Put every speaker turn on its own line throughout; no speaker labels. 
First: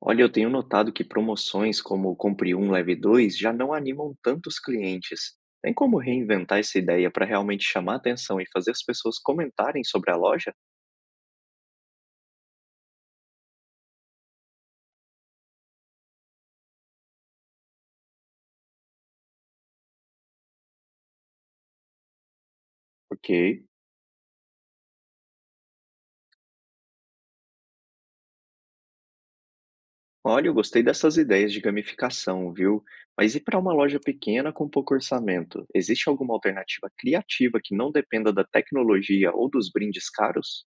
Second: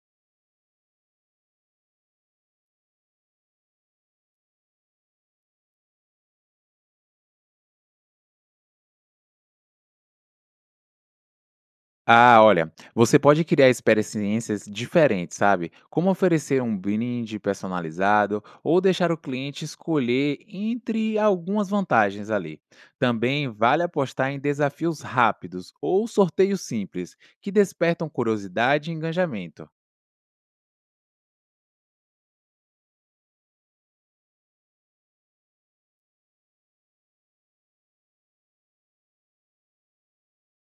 Olha, eu tenho notado que promoções como "Compre um, leve dois" já não animam tantos clientes. Tem como reinventar essa ideia para realmente chamar atenção e fazer as pessoas comentarem sobre a loja?
Você pode criar experiências diferentes, sabe? Como oferecer um brinde personalizado ou deixar o cliente escolher entre algumas vantagens ali.
Ok.
Também vale apostar em desafios rápidos ou sorteios simples, que despertam curiosidade e engajamento.
Olha, eu gostei dessas ideias de gamificação, viu? Mas e para uma loja pequena com pouco orçamento? Existe alguma alternativa criativa que não dependa da tecnologia ou dos brindes caros?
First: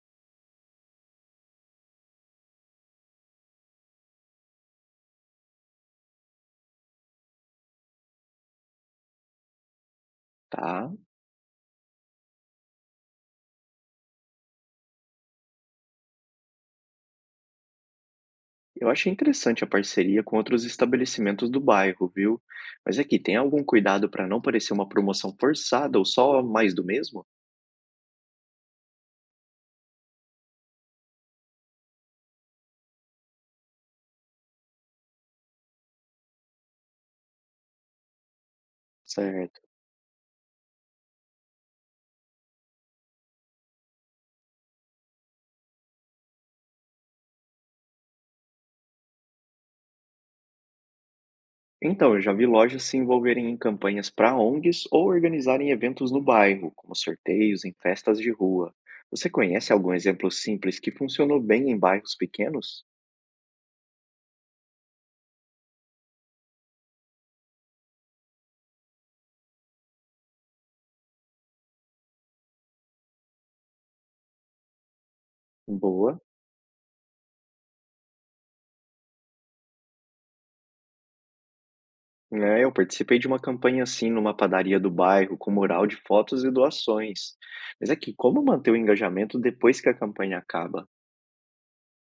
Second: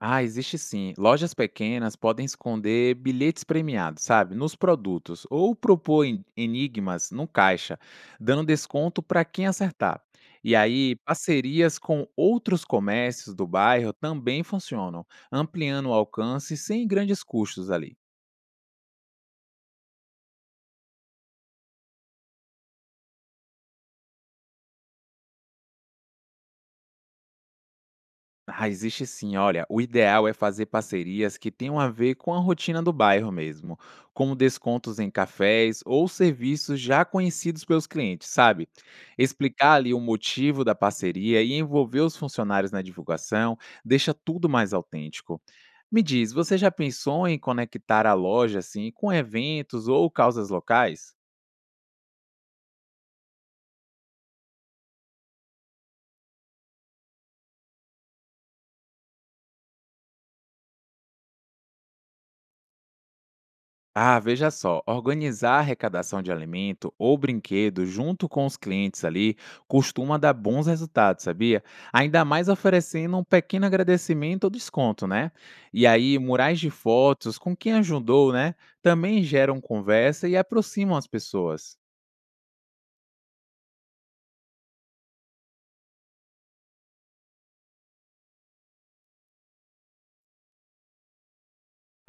Ah, existe sim. Lojas pequenas podem esconder bilhetes premiados, sabe, nos produtos, ou propor enigmas no caixa, dando desconto para quem acertar. E
Tá.
aí, parcerias com outros comércios do bairro também funcionam, ampliando o alcance sem grandes custos ali.
Eu achei interessante a parceria com outros estabelecimentos do bairro, viu? Mas aqui, tem algum cuidado para não parecer uma promoção forçada ou só mais do mesmo?
Ah, existe sim. Olha, o ideal é fazer parcerias que tenham a ver com a rotina do bairro mesmo, como descontos em cafés ou serviços já conhecidos pelos clientes, sabe?
Certo.
Explicar ali o motivo da parceria e envolver os funcionários na divulgação deixa tudo mais autêntico. Me diz, você já pensou em conectar a loja assim com eventos ou causas locais?
Então, eu já vi lojas se envolverem em campanhas para ONGs ou organizarem eventos no bairro, como sorteios em festas de rua. Você conhece algum exemplo simples que funcionou bem em bairros pequenos?
Ah, veja só, organizar a arrecadação de alimento ou brinquedo junto com os clientes ali costuma dar bons resultados, sabia? Ainda mais oferecendo um pequeno agradecimento ou desconto, né? E aí,
Boa.
murais de fotos com quem ajudou, né? Também geram conversa e aproximam as pessoas.
É, eu participei de uma campanha assim numa padaria do bairro, com mural de fotos e doações. Mas é que como manter o engajamento depois que a campanha acaba?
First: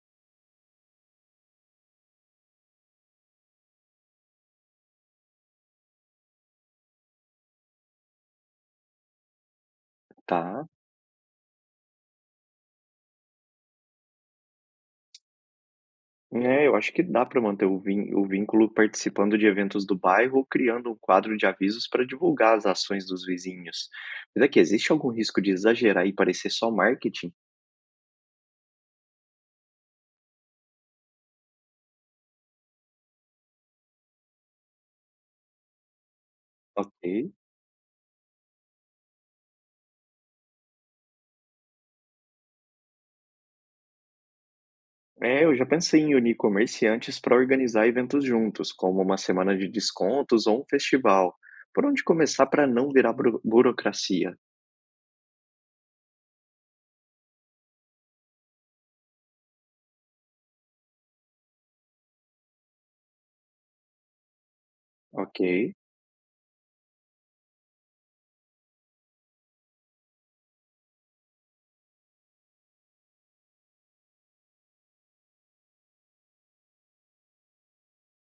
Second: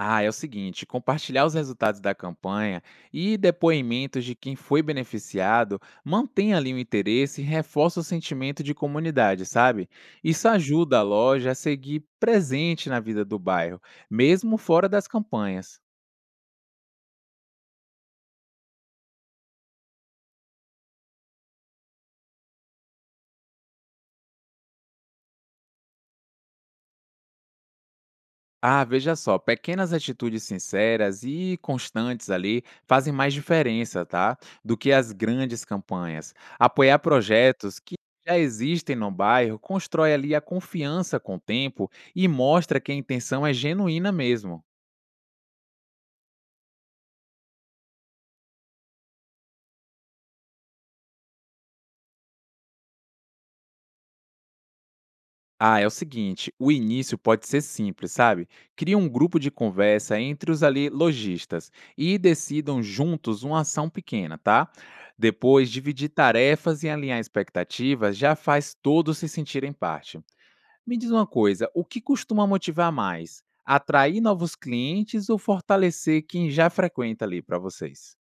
Ah, é o seguinte, compartilhar os resultados da campanha e depoimentos de quem foi beneficiado mantém ali o interesse e reforça o sentimento de comunidade, sabe? Isso
Tá?
ajuda a loja a seguir presente na vida do bairro, mesmo fora das campanhas.
É, eu acho que dá para manter o vínculo participando de eventos do bairro ou criando um quadro de avisos para divulgar as ações dos vizinhos. Mas é que existe algum risco de exagerar e parecer só marketing?
Ah, veja só, pequenas atitudes sinceras e constantes ali fazem mais diferença, tá? Do que as grandes campanhas. Apoiar
Ok.
projetos que já existem no bairro constrói ali a confiança com o tempo e mostra que a intenção é genuína mesmo.
É, eu já pensei em unir comerciantes para organizar eventos juntos, como uma semana de descontos ou um festival. Por onde começar para não virar burocracia?
Ah, é o seguinte, o início pode ser simples, sabe? Cria um grupo de conversa entre os ali lojistas e decidam juntos uma ação pequena, tá?
Ok.
Depois, dividir tarefas e alinhar expectativas já faz todos se sentirem parte. Me diz uma coisa, o que costuma motivar mais? Atrair novos clientes ou fortalecer quem já frequenta ali para vocês?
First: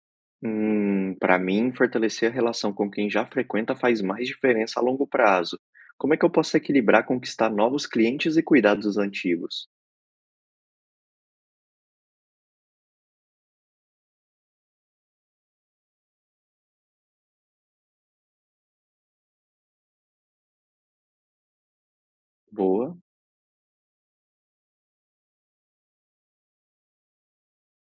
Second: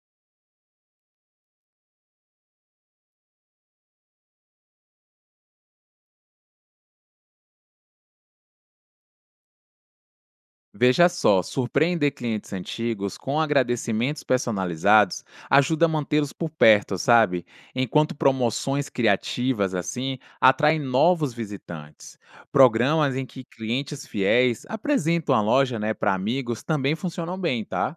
Para mim, fortalecer a relação com quem já frequenta faz mais diferença a longo prazo. Como é que eu posso equilibrar conquistar novos clientes e cuidar dos antigos?
Veja só, surpreender clientes antigos com agradecimentos personalizados ajuda a mantê-los por perto, sabe? Enquanto promoções criativas assim atraem novos visitantes.
Boa.
Programas em que clientes fiéis apresentam a loja, né, para amigos também funcionam bem, tá?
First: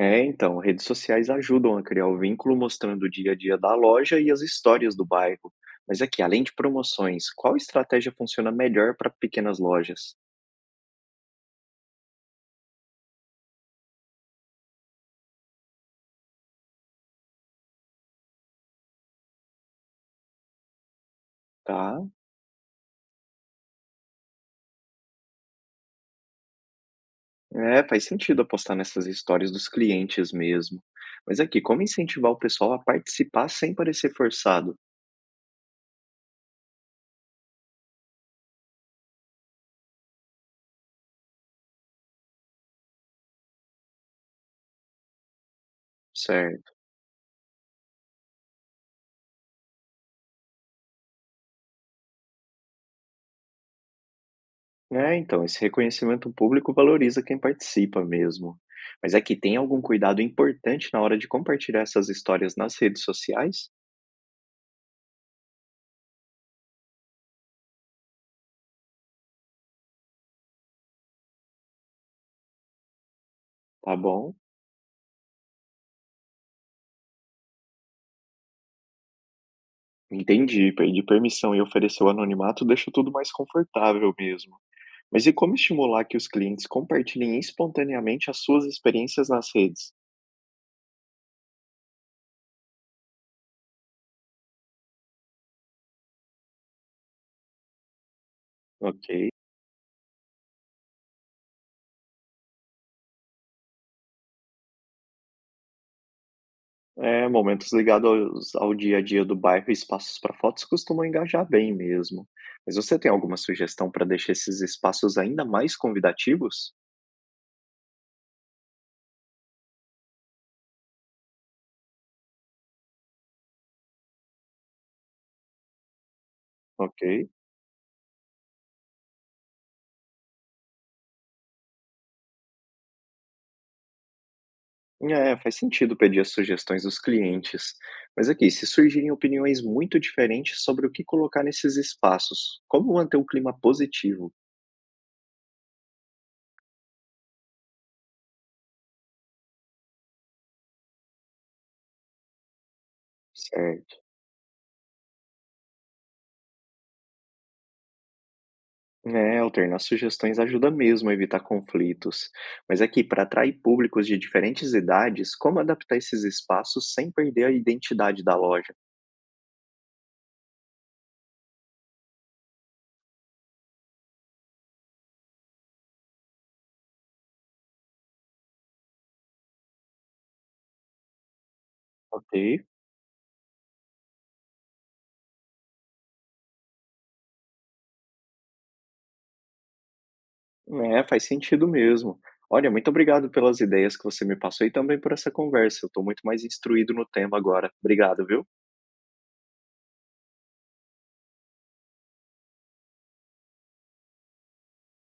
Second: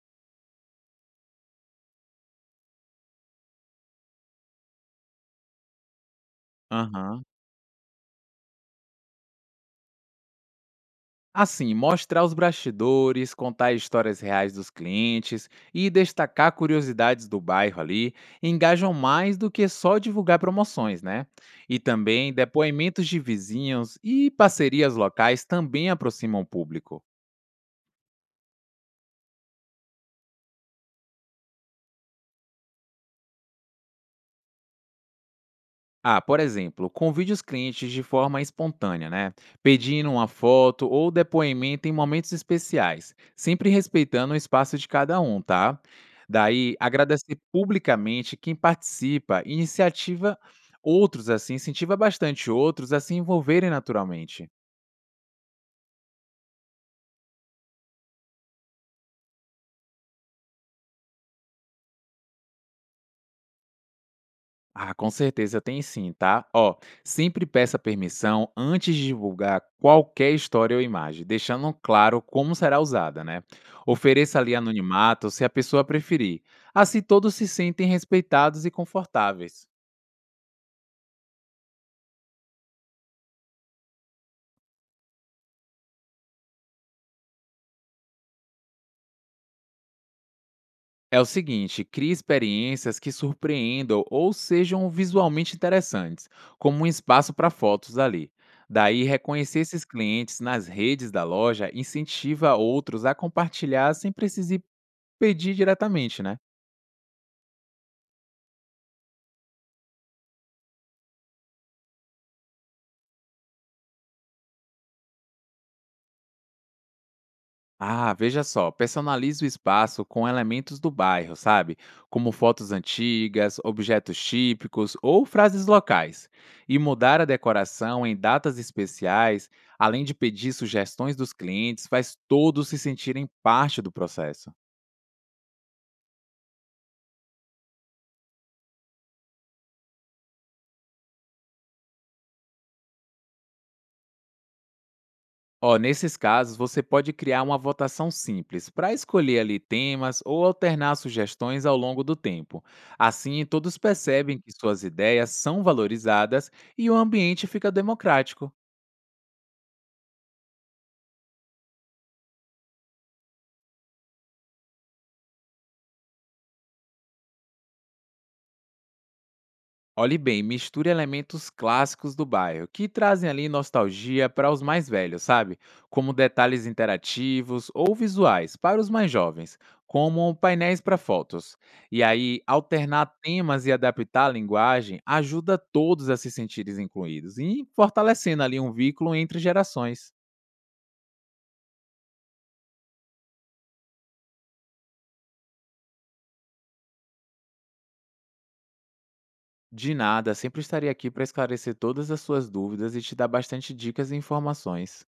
É, então, redes sociais ajudam a criar o vínculo mostrando o dia a dia da loja e as histórias do bairro. Mas aqui, além de
Aham.
promoções, qual estratégia funciona melhor para pequenas lojas?
Assim, mostrar os bastidores, contar histórias reais dos clientes e destacar curiosidades do bairro ali engajam mais do que só divulgar promoções, né? E
Tá?
também depoimentos de vizinhos e parcerias locais também aproximam o público.
É, faz sentido apostar nessas histórias dos clientes mesmo. Mas aqui, como incentivar o pessoal a participar sem parecer forçado?
Ah, por exemplo, convide os clientes de forma espontânea, né? Pedindo uma foto ou depoimento em momentos especiais, sempre respeitando o espaço de cada um, tá?
Certo.
Daí, agradecer publicamente quem participa, iniciativa outros assim, incentiva bastante outros a se envolverem naturalmente.
É, então, esse reconhecimento público valoriza quem participa mesmo. Mas aqui, tem algum cuidado importante na hora de compartilhar essas histórias nas redes sociais?
Ah, com certeza tem sim, tá? Ó, sempre peça permissão antes de divulgar qualquer história ou imagem, deixando claro como será usada, né?
Tá bom?
Ofereça ali anonimato se a pessoa preferir. Assim todos se sentem respeitados e confortáveis.
Entendi. Pedir permissão e oferecer o anonimato deixa tudo mais confortável mesmo. Mas e como estimular que os clientes compartilhem espontaneamente as suas experiências nas redes?
É o seguinte, crie experiências que surpreendam ou sejam visualmente interessantes, como um espaço para fotos ali. Daí,
Ok.
reconhecer esses clientes nas redes da loja incentiva outros a compartilhar sem precisar pedir diretamente, né?
É, momentos ligados ao dia a dia do bairro e espaços para fotos costumam engajar bem mesmo. Mas você tem alguma sugestão para deixar esses espaços ainda mais convidativos?
Ah, veja só, personalize o espaço com elementos do bairro, sabe? Como fotos antigas, objetos típicos ou frases locais. E mudar a
Ok.
decoração em datas especiais, além de pedir sugestões dos clientes, faz todos se sentirem parte do processo.
É, faz sentido pedir as sugestões dos clientes. Mas aqui, se surgirem opiniões muito diferentes sobre o que colocar nesses espaços, como manter o clima positivo?
Ó, nesses casos, você pode criar uma votação simples para escolher ali temas ou alternar sugestões ao longo do tempo. Assim, todos
Certo.
percebem que suas ideias são valorizadas e o ambiente fica democrático.
É, alternar sugestões ajuda mesmo a evitar conflitos. Mas aqui, para atrair públicos de diferentes idades, como adaptar esses espaços sem perder a identidade da loja?
Olhe bem, misture elementos clássicos do bairro, que trazem ali nostalgia para os mais velhos, sabe? Como detalhes interativos ou visuais para os mais jovens, como painéis para fotos. E aí,
Ok.
alternar temas e adaptar a linguagem ajuda todos a se sentirem incluídos e fortalecendo ali um vínculo entre gerações.
É, faz sentido mesmo. Olha, muito obrigado pelas ideias que você me passou e também por essa conversa. Eu estou muito mais instruído no tema agora. Obrigado, viu?
De nada, sempre estarei aqui para esclarecer todas as suas dúvidas e te dar bastante dicas e informações.